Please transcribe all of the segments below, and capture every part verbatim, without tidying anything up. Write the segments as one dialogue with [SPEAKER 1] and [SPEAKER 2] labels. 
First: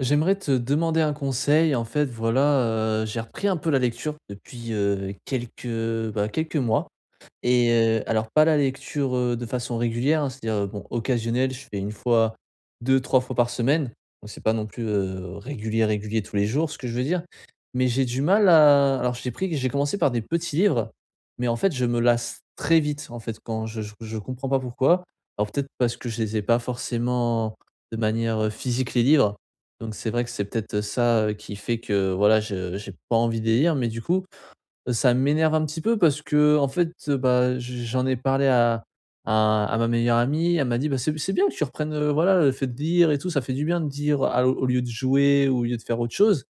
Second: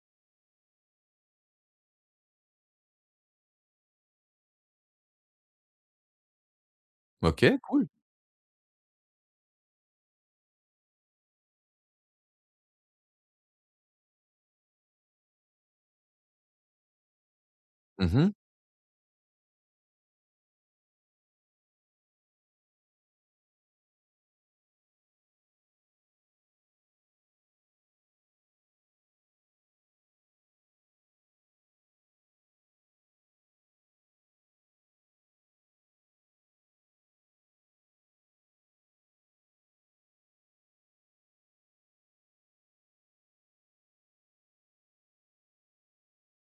[SPEAKER 1] J'aimerais te demander un conseil. En fait, voilà, heu, j'ai repris un peu la lecture depuis, heu, quelques, bah, quelques mois.
[SPEAKER 2] OK,
[SPEAKER 1] Et
[SPEAKER 2] cool.
[SPEAKER 1] heu, alors pas la lecture, heu, de façon régulière, hein, c'est-à-dire, heu, bon, occasionnelle, je fais une fois, deux, trois fois par semaine. Bon, c'est pas non plus, heu, régulier, régulier tous les jours, ce que je veux dire. Mais j'ai du
[SPEAKER 2] Mmh.
[SPEAKER 1] mal à alors j'ai pris j'ai commencé par des petits livres, mais en fait, je me lasse très vite, en fait, quand je je je comprends pas pourquoi. Alors peut-être parce que je les ai pas forcément de manière, heu, physique les livres, donc c'est vrai que c'est peut-être, ça, heu, qui fait que voilà, je j'ai pas envie de les lire, mais du coup ça m'énerve un petit peu parce que, en fait, heu, bah, j j'en ai parlé à à à ma meilleure amie. Elle m'a dit: «Bah, c'est c'est bien que tu reprennes, heu, voilà, le fait de lire et tout, ça fait du bien de dire, à au lieu de jouer ou au lieu de faire autre chose».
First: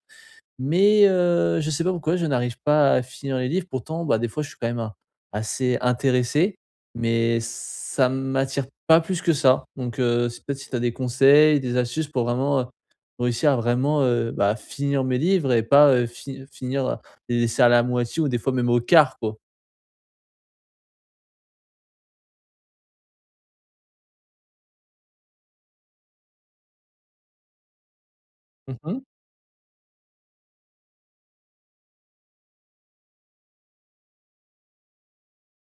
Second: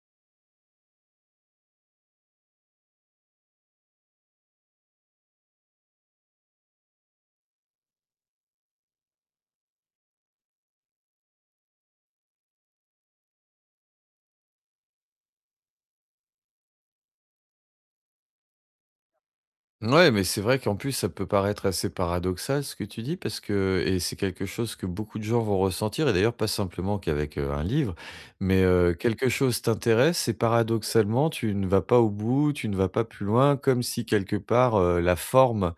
[SPEAKER 1] Mais heu, je sais pas pourquoi je n'arrive pas à finir les livres. Pourtant, bah, des fois, je suis quand même a assez intéressé, mais ça m'attire pas plus que ça. Donc heu, c'est peut-être si tu as des conseils, des astuces pour vraiment, heu, réussir à vraiment, heu, bah, finir mes livres et pas, heu, fi finir euh, les laisser à la moitié ou des fois même au quart, quoi.
[SPEAKER 2] Ouais, mais c'est vrai qu'en plus, ça peut paraître assez paradoxal ce que tu dis parce que et c'est quelque chose que beaucoup de gens vont ressentir et d'ailleurs pas simplement qu'avec, heu, un livre, mais, heu,
[SPEAKER 1] Mmh.
[SPEAKER 2] quelque chose t'intéresse et paradoxalement, tu ne vas pas au bout, tu ne vas pas plus loin, comme si quelque part, heu, la forme,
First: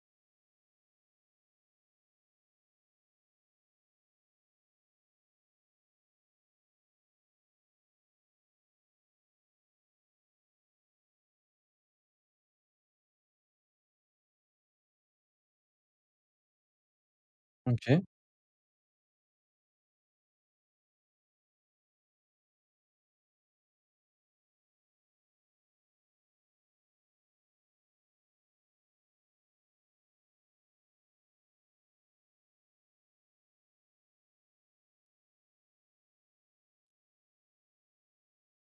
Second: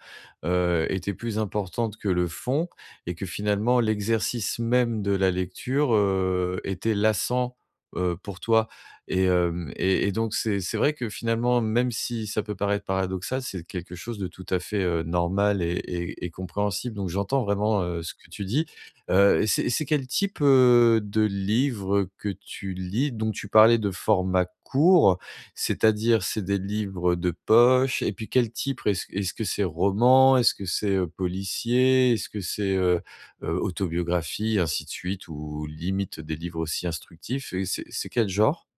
[SPEAKER 2] heu, était plus importante que le fond et que finalement l'exercice même de la lecture, heu, était lassant, heu, pour toi. Et hem et et donc c'est c'est vrai que finalement, même si ça peut paraître paradoxal, c'est quelque chose de tout à fait, heu, normal et et et compréhensible. Donc j'entends vraiment,
[SPEAKER 1] OK.
[SPEAKER 2] heu, ce que tu dis. Heu, c'est c'est quel type, heu, de livre que tu lis? Donc tu parlais de format court, c'est-à-dire c'est des livres de poche et puis quel type? Est-ce est-ce que c'est roman? Est-ce que c'est, heu, policier? Est-ce que c'est, heu heu, autobiographie, ainsi de suite ou limite des livres aussi instructifs et c'est c'est quel genre?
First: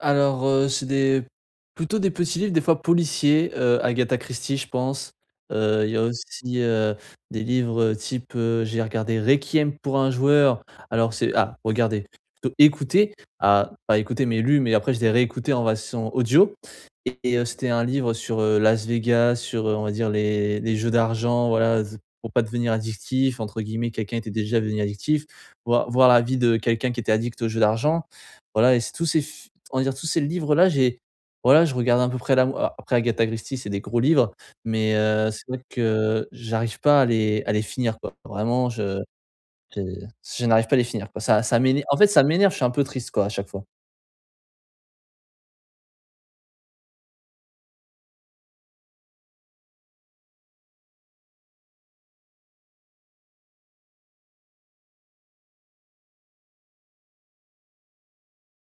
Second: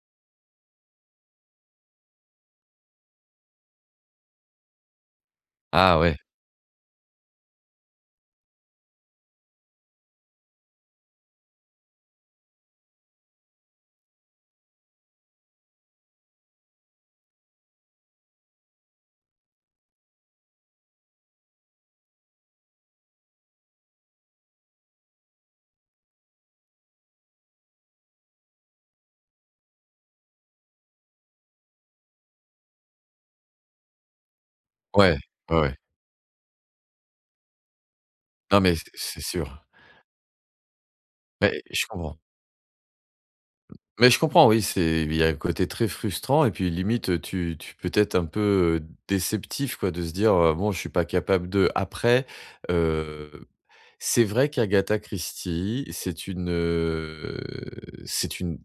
[SPEAKER 1] Alors, heu, c'est des plutôt des petits livres, des fois policiers, heu, Agatha Christie, je pense. Heu, il y
[SPEAKER 2] Ah
[SPEAKER 1] a
[SPEAKER 2] ouais,
[SPEAKER 1] aussi, heu, des livres, heu, type, heu, j'ai regardé Requiem pour un joueur. Alors c'est ah, regardez, Plutôt écouté, ah, pas écouté, mais lu, mais après je l'ai réécouté en version audio et heu, c'était un livre sur, heu, Las Vegas, sur, heu, on va dire les les jeux d'argent, voilà, z pour pas devenir «addictif», entre guillemets, quelqu'un était déjà devenu addictif, voir voir la vie de quelqu'un qui était addict aux jeux d'argent. Voilà et c'est tous ces on va dire tous ces livres-là, j'ai voilà, je regarde à peu près la mo a après Agatha Christie, c'est des gros livres, mais
[SPEAKER 2] ouais,
[SPEAKER 1] heu, c'est
[SPEAKER 2] ouais,
[SPEAKER 1] vrai
[SPEAKER 2] ouais.
[SPEAKER 1] que j'arrive pas à les à les finir, quoi.
[SPEAKER 2] Non,
[SPEAKER 1] Vraiment,
[SPEAKER 2] mais c'est
[SPEAKER 1] je
[SPEAKER 2] c'est sûr.
[SPEAKER 1] je je n'arrive pas à les finir, quoi. Ça ça
[SPEAKER 2] Mais
[SPEAKER 1] m'énerve
[SPEAKER 2] je
[SPEAKER 1] en fait,
[SPEAKER 2] comprends.
[SPEAKER 1] ça m'énerve, je suis un peu triste, quoi, à chaque fois.
[SPEAKER 2] Mais je comprends, oui, c'est il y a un côté très frustrant et puis limite, tu tu peux être un peu, heu, déceptif, quoi, de se dire, heu: «Bon, je suis pas capable de». Après, heu, c'est vrai qu'Agatha Christie, c'est une, heu, c'est une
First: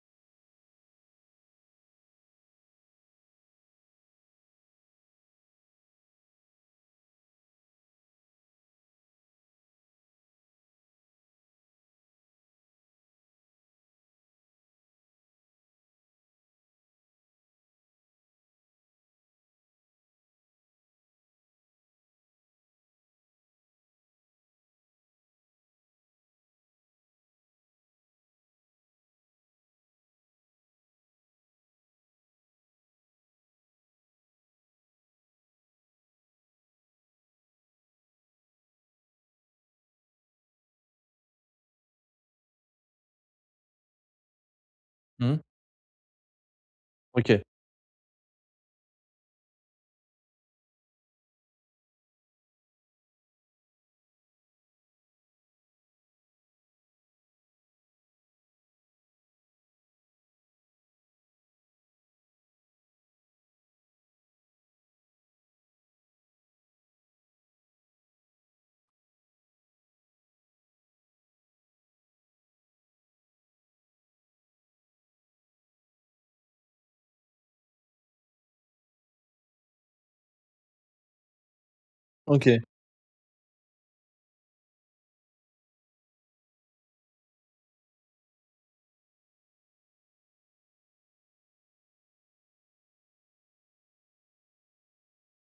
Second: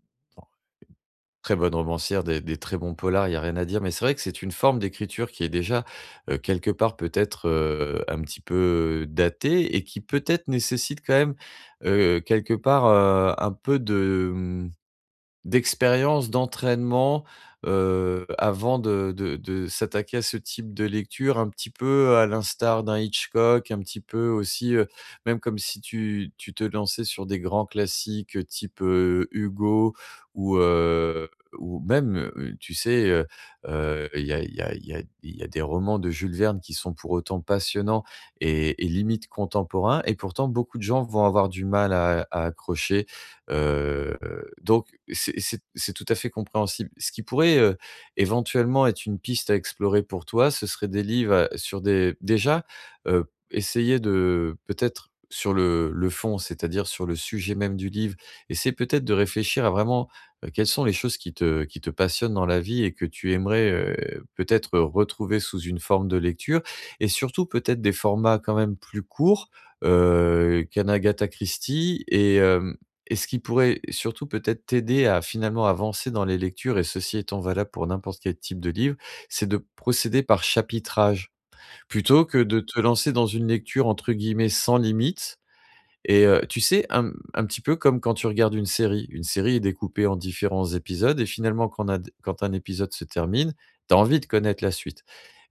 [SPEAKER 2] Très bonne romancière, des des très bons polars, il y a rien à dire, mais c'est vrai que c'est une forme d'écriture qui est déjà, heu, quelque part peut-être, heu, un petit peu datée et qui peut-être nécessite quand même, heu, quelque part, heu, un peu de, mmh D'expérience, d'entraînement, heu, avant de de de s'attaquer à ce type de lecture, un petit peu à l'instar d'un Hitchcock, un petit peu aussi, heu, même comme si tu tu te lançais sur des grands classiques, heu, type, heu, Hugo ou, heu, ou même, heu, tu sais, heu heu, il y a il y a il y a il y a des romans de Jules Verne qui sont pour autant passionnants et et limite contemporains et pourtant beaucoup de gens vont avoir du mal à à accrocher. Heu, donc c'est
[SPEAKER 1] Mmh.
[SPEAKER 2] c'est c'est tout à fait compréhensible. Ce qui
[SPEAKER 1] OK.
[SPEAKER 2] pourrait, heu, éventuellement être une piste à explorer pour toi, ce serait des livres, heu, sur des déjà, heu, essayer de peut-être sur le le fond, c'est-à-dire sur le sujet même du livre, essayer peut-être de réfléchir à vraiment, heu, quelles sont les choses qui te qui te passionnent dans la vie et que tu aimerais, heu, peut-être, retrouver sous une forme de lecture et surtout peut-être des formats quand même plus courts, heu, qu'un Agatha Christie et hem et ce qui pourrait surtout peut-être t'aider à finalement avancer dans les lectures, et ceci étant valable pour n'importe quel type de livre, c'est de procéder par chapitrage. Plutôt que
[SPEAKER 1] OK.
[SPEAKER 2] de te lancer dans une lecture entre guillemets «sans limite», et heu, tu sais, un un petit peu comme quand tu regardes une série. Une série est découpée en différents épisodes et finalement quand nad quand un épisode se termine, tu as envie de connaître la suite.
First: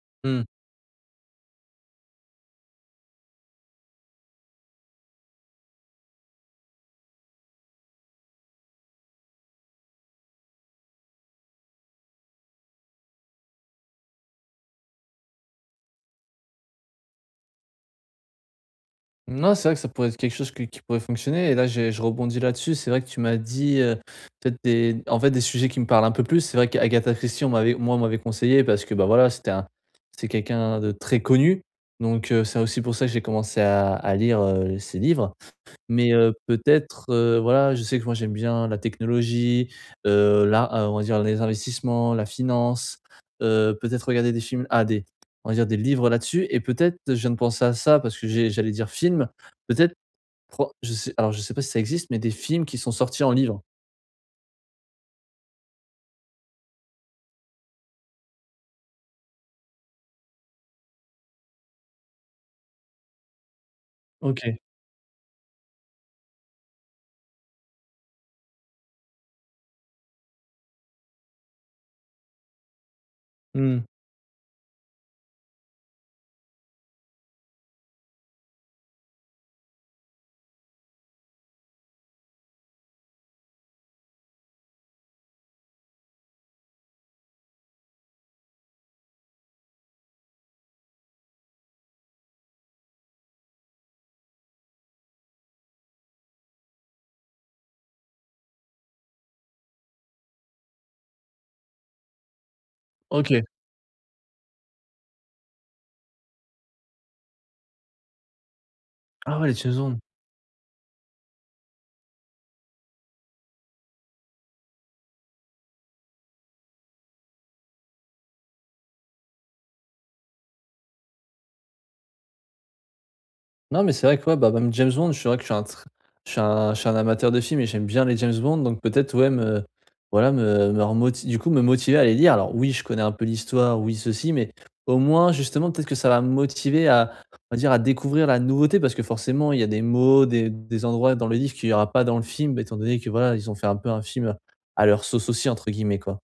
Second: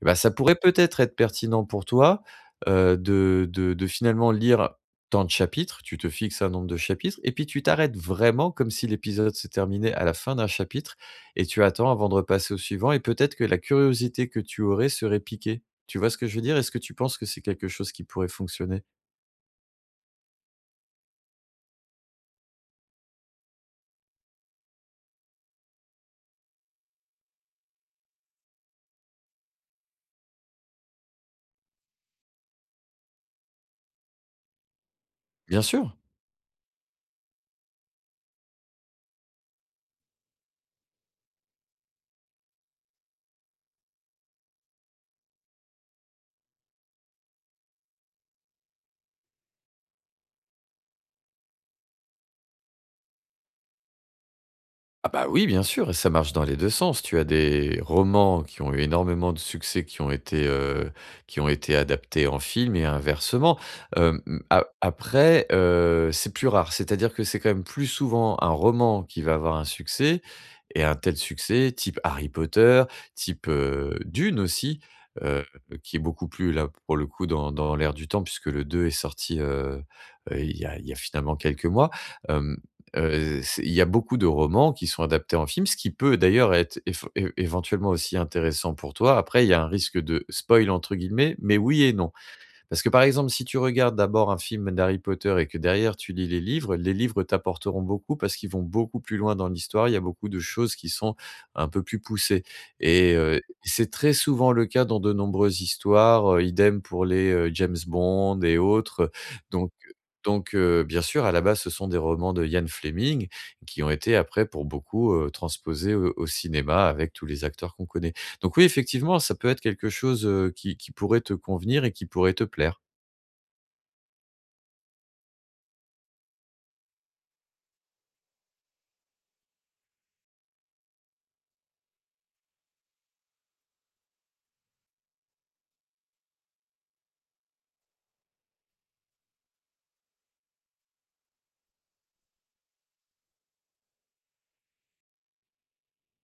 [SPEAKER 2] Et bah, ça
[SPEAKER 1] Mmh.
[SPEAKER 2] pourrait peut-être être pertinent pour toi, heu, de de de finalement lire tant de chapitres, tu te fixes un nombre de chapitres et puis tu t'arrêtes vraiment comme si l'épisode se terminait à la fin d'un chapitre et tu attends avant de repasser au suivant et peut-être que la curiosité que tu aurais serait piquée. Tu vois ce que je veux dire? Est-ce que tu penses que c'est quelque chose qui pourrait fonctionner?
[SPEAKER 1] Non, c'est vrai que ça pourrait être quelque chose que qui pourrait fonctionner et là, j'ai je rebondis là-dessus. C'est vrai que tu m'as dit, heu, peut-être des en fait, des sujets qui me parlent un peu plus. C'est vrai qu'Agatha Christie, on m'avait moi, on m'avait conseillé parce que, bah, voilà, c'était un c'est quelqu'un de très connu donc heu, c'est aussi pour ça que j'ai commencé à à lire, heu, ses livres
[SPEAKER 2] Bien sûr.
[SPEAKER 1] mais, heu, peut-être, heu, voilà, je sais que moi j'aime bien la technologie, heu, là, heu, on va dire les investissements, la finance, heu, peut-être regarder des films ah des on va dire des livres là-dessus et peut-être je viens de penser à ça parce que j'ai j'allais dire film, peut-être pro je sais alors je sais pas si ça existe mais des films qui sont sortis en livre.
[SPEAKER 2] Ah bah oui, bien sûr, et ça marche dans les deux sens. Tu as des romans qui ont eu énormément de succès, qui ont été, heu, qui ont été adaptés en film et inversement. Hem,
[SPEAKER 1] OK.
[SPEAKER 2] a après, heu, c'est plus rare. C'est-à-dire que c'est quand même plus souvent un roman qui va avoir un succès et un tel succès, type Harry Potter, type,
[SPEAKER 1] Mmh.
[SPEAKER 2] heu, Dune aussi, heu, qui est beaucoup plus là, pour le coup, dans dans l'air du temps puisque le deux est sorti, heu heu, il y a il y a finalement quelques mois. Heu, c'est il y a beaucoup de romans qui sont adaptés en film, ce qui peut d'ailleurs être éf é éventuellement aussi intéressant pour toi. Après, il y a un risque de «spoil» entre guillemets, mais oui et non. Parce que, par exemple, si tu regardes d'abord un film d'Harry Potter et que derrière tu lis les livres, les livres t'apporteront beaucoup parce qu'ils vont beaucoup plus loin dans l'histoire. Il y a beaucoup de choses qui sont un peu plus poussées et heu,
[SPEAKER 1] OK.
[SPEAKER 2] c'est très souvent le cas dans de nombreuses histoires, heu, idem pour les, heu, James Bond et autres,
[SPEAKER 1] Ah ouais, les
[SPEAKER 2] donc
[SPEAKER 1] James Bond.
[SPEAKER 2] donc heu, bien sûr, à la base, ce sont des romans de Ian Fleming qui ont été après pour beaucoup, heu, transposés au au cinéma avec tous les acteurs qu'on connaît. Donc oui, effectivement, ça peut être quelque chose, heu, qui qui pourrait te convenir et qui pourrait te plaire.
[SPEAKER 1] Non, mais c'est vrai que ouais, bah, même James Bond, je suis vrai que je suis un tr je suis un je suis un amateur de films et j'aime bien les James Bond, donc peut-être, ouais, me voilà, me me remoti du coup, me motiver à les lire. Alors oui, je connais un peu l'histoire, oui, ceci, mais au moins, justement, peut-être que ça va me motiver à, on va dire, à découvrir la nouveauté parce que forcément, il y a des mots, des des endroits dans le livre qu'il n'y aura pas dans le film, bah, étant donné que, voilà, ils ont fait un peu un film, «à leur sauce aussi» entre guillemets, quoi.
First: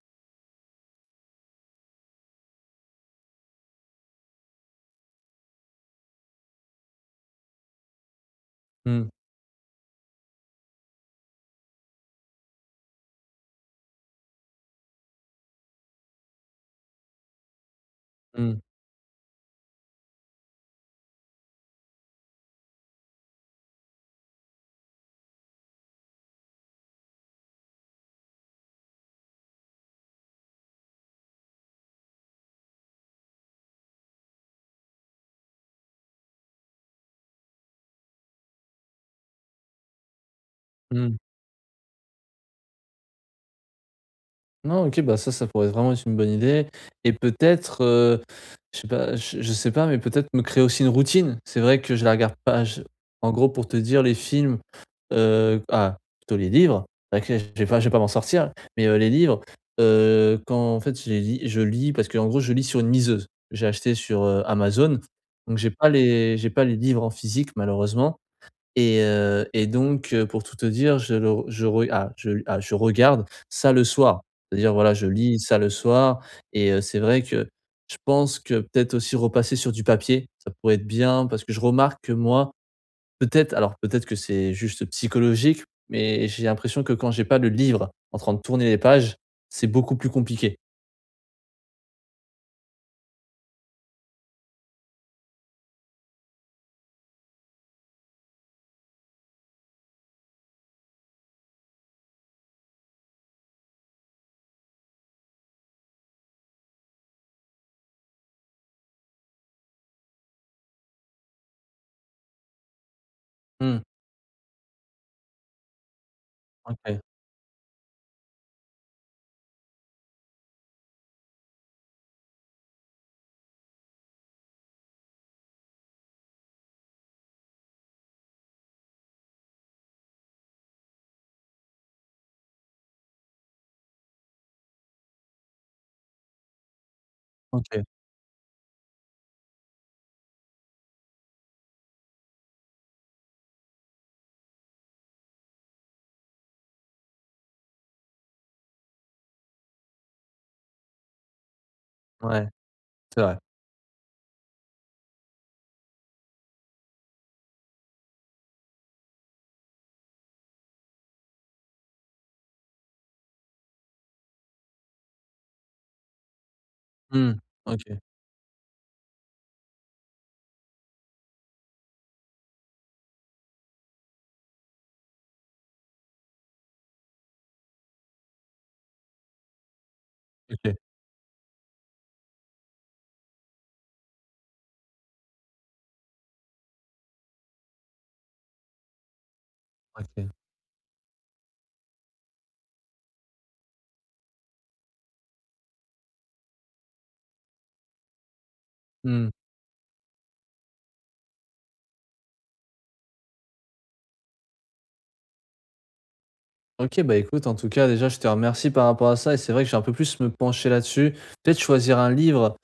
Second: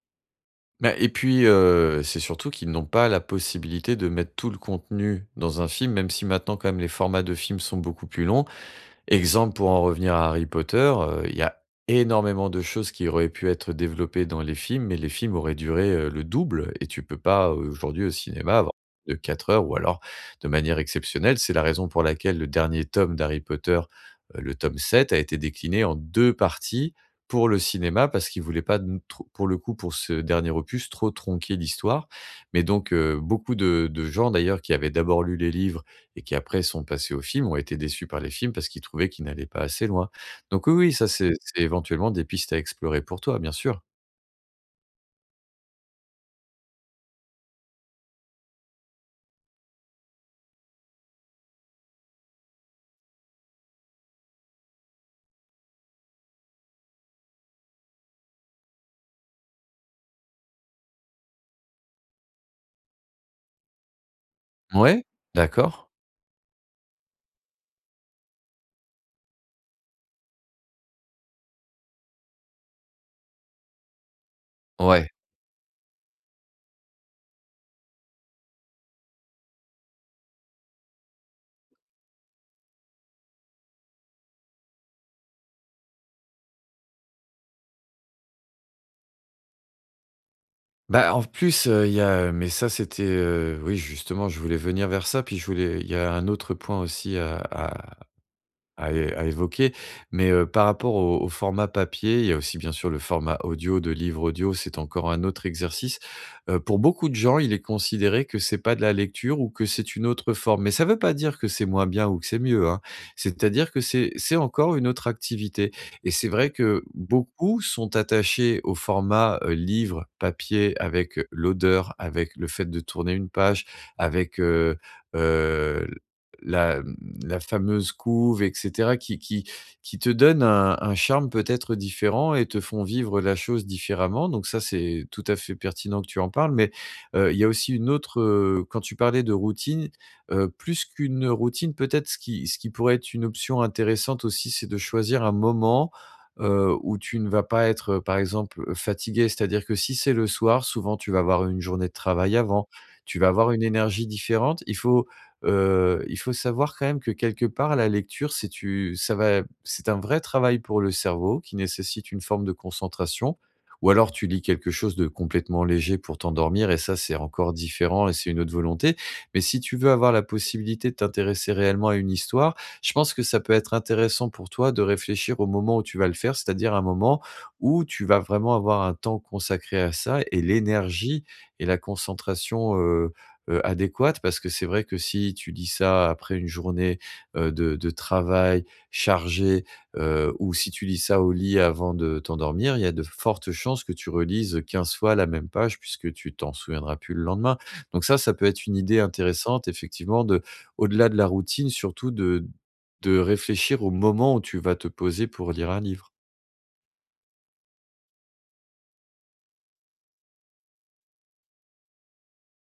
[SPEAKER 2] Bah et puis, heu, c'est surtout qu'ils n'ont pas la possibilité de mettre tout le contenu dans un film, même si maintenant quand même les formats de films sont beaucoup plus longs.
[SPEAKER 1] Mmh,
[SPEAKER 2] Exemple, pour en revenir à Harry Potter, heu, il y a énormément de choses qui auraient pu être développées dans les films, mais les films auraient duré, heu, le double et tu peux pas, euh, aujourd'hui, au
[SPEAKER 1] mmh,
[SPEAKER 2] cinéma, avoir de quatre heures ou alors de manière exceptionnelle. C'est la raison pour laquelle le dernier tome d'Harry Potter, heu, le tome sept, a été décliné en deux parties pour le cinéma parce qu'ils voulaient pas n trop pour le coup, pour ce dernier opus, trop tronquer l'histoire. Mais donc, heu, beaucoup de de gens d'ailleurs qui avaient d'abord lu les livres et qui après sont passés aux films, ont été déçus par les films parce qu'ils trouvaient qu'ils n'allaient pas assez loin. Donc oui, oui, ça
[SPEAKER 1] mmh.
[SPEAKER 2] c'est c'est éventuellement des pistes à explorer pour toi, bien sûr.
[SPEAKER 1] Non, OK, bah, ça, ça pourrait vraiment être une bonne idée et peut-être, heu, je sais pas, je je sais pas, mais peut-être me créer aussi une routine. C'est vrai que je la regarde pas je en gros, pour te dire, les films, heu ah, plutôt les livres, c'est vrai que je vais pas je vais pas m'en sortir, mais heu, les livres, heu, quand en fait, je les lis je lis parce qu'en gros, je lis sur une liseuse. J'ai acheté sur, heu, Amazon,
[SPEAKER 2] Ouais,
[SPEAKER 1] donc j'ai pas
[SPEAKER 2] d'accord.
[SPEAKER 1] les j'ai pas les livres en physique malheureusement et heu et donc heu, pour tout te dire, je le je re ah je ah je regarde ça le soir. C'est-à-dire, voilà, je
[SPEAKER 2] Ouais.
[SPEAKER 1] lis ça le soir et heu, c'est vrai que je pense que peut-être aussi repasser sur du papier, ça pourrait être bien parce que je remarque que moi, peut-être alors peut-être que c'est juste psychologique, mais j'ai l'impression que quand j'ai pas le livre en train de tourner les pages, c'est beaucoup plus compliqué.
[SPEAKER 2] Bah, en plus, heu, il y a, mais ça c'était, heu, oui justement je voulais venir vers ça, puis je voulais il y a un autre point aussi à à à é à évoquer. Mais, heu, par rapport au au format papier, il y a aussi bien sûr le format audio de livre audio, c'est encore un autre exercice. Heu, pour beaucoup de gens, il est considéré que c'est pas de la lecture ou que c'est une autre forme. Mais ça veut pas dire que c'est moins bien ou que c'est mieux, hein. C'est-à-dire que
[SPEAKER 1] Mmh,
[SPEAKER 2] c'est c'est encore une autre activité et c'est vrai que
[SPEAKER 1] OK,
[SPEAKER 2] beaucoup sont attachés au format, heu, livre papier avec l'odeur, avec le fait de tourner une page, avec, heu, heu la mmh, la fameuse couve et cetera qui qui qui te donne un un charme peut-être différent et te font vivre la chose différemment donc ça, c'est tout à fait pertinent que tu en parles mais, heu, il y a aussi
[SPEAKER 1] OK,
[SPEAKER 2] une autre, heu, quand tu parlais de routine, heu, plus qu'une routine, peut-être ce qui ce qui pourrait être une option intéressante aussi, c'est de choisir un moment, heu, où tu ne vas pas être, heu, par exemple, heu, fatigué. C'est-à-dire que si c'est le soir, souvent tu vas avoir une journée de travail
[SPEAKER 1] ouais,
[SPEAKER 2] avant, tu
[SPEAKER 1] c'est
[SPEAKER 2] vas
[SPEAKER 1] vrai.
[SPEAKER 2] avoir une énergie différente. Il faut Heu, il faut savoir quand même que quelque part la lecture, c'est u ça va c'est un vrai travail pour le cerveau qui nécessite une forme de concentration ou alors tu lis quelque chose de complètement léger pour t'endormir et ça, c'est
[SPEAKER 1] Mmh,
[SPEAKER 2] encore
[SPEAKER 1] OK,
[SPEAKER 2] différent et c'est une autre volonté. Mais si tu veux avoir la possibilité de t'intéresser réellement à une histoire, je pense que ça peut être intéressant pour toi de réfléchir au moment où tu vas le faire, c'est-à-dire un moment où tu vas vraiment avoir un temps consacré à ça et
[SPEAKER 1] OK,
[SPEAKER 2] l'énergie et la concentration, heu heu, adéquate parce que c'est vrai que si tu lis ça après une journée, heu, de de travail chargée,
[SPEAKER 1] OK.
[SPEAKER 2] heu, ou si tu lis ça au lit avant de t'endormir, il y a de fortes chances que tu relises quinze fois la même page puisque tu t'en souviendras plus le lendemain. Donc ça, ça peut être une idée
[SPEAKER 1] Mmh.
[SPEAKER 2] intéressante effectivement de au-delà de la routine, surtout de de réfléchir au moment où tu vas te poser pour lire un livre.
[SPEAKER 1] OK, bah, écoute, en tout cas, déjà, je te remercie par rapport à ça et c'est vrai que j'ai un peu plus me pencher là-dessus. Peut-être choisir un livre,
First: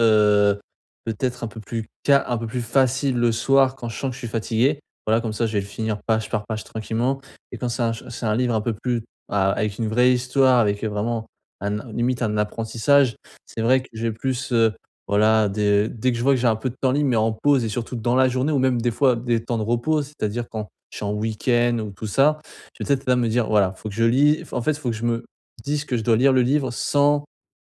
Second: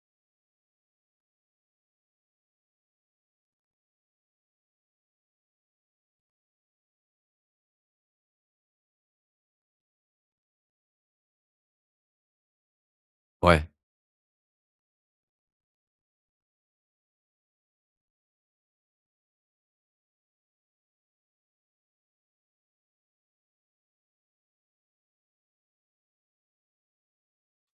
[SPEAKER 1] heu, peut-être un peu plus ca un peu plus facile le soir quand je sens que je suis fatigué. Voilà, comme ça, je vais le finir page par page tranquillement et quand c'est un ch c'est un livre un peu plus a avec une vraie histoire, avec, heu, vraiment un limite un apprentissage, c'est
[SPEAKER 2] Ouais.
[SPEAKER 1] vrai que j'ai plus, heu, voilà, dès dès que je vois que j'ai un peu de temps libre mais en pause et surtout dans la journée ou même des fois des temps de repos, c'est-à-dire quand je suis en week-end ou tout ça, je vais peut-être là me dire: «Voilà, faut que je lis» en fait, faut que je me dise que je dois lire le livre sans,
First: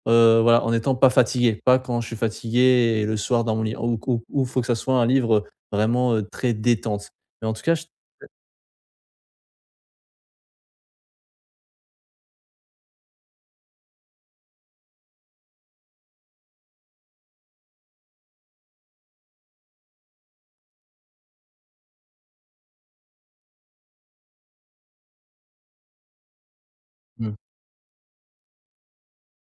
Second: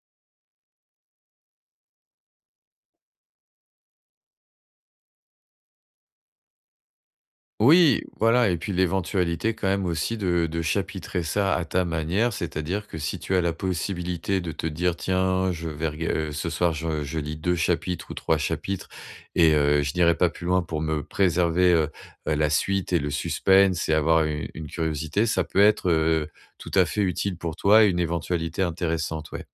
[SPEAKER 1] heu, voilà, en étant pas fatigué, pas quand je suis fatigué et le soir dans mon lit. Ou ou ou faut que ça soit un livre, vraiment, heu, très détente. Mais en tout cas, je
[SPEAKER 2] Oui, voilà, et puis l'éventualité quand même aussi de de chapitrer ça à ta manière, c'est-à-dire que si tu as la possibilité de te dire: «Tiens, je vais rega heu, ce soir je je lis deux chapitres ou trois chapitres et heu, je n'irai pas plus loin pour me préserver, heu heu, la suite et le suspense et avoir u une curiosité», ça peut être, heu, tout à fait
[SPEAKER 1] mmh,
[SPEAKER 2] utile pour toi et une éventualité intéressante, ouais.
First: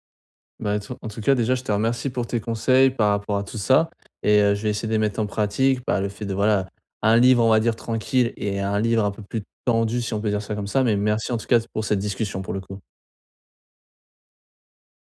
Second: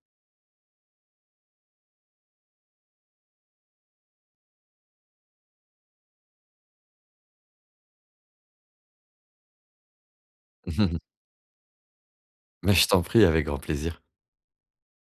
[SPEAKER 1] bah, t en tout cas, déjà, je te remercie pour tes conseils par rapport à tout ça et heu, je vais essayer de les mettre en pratique. Bah, le fait de, voilà, un livre, on va dire, tranquille et un livre un peu plus tendu, si on peut dire ça comme ça. Mais merci en tout cas pour cette discussion, pour le
[SPEAKER 2] Mais
[SPEAKER 1] coup.
[SPEAKER 2] je t'en prie, avec grand plaisir.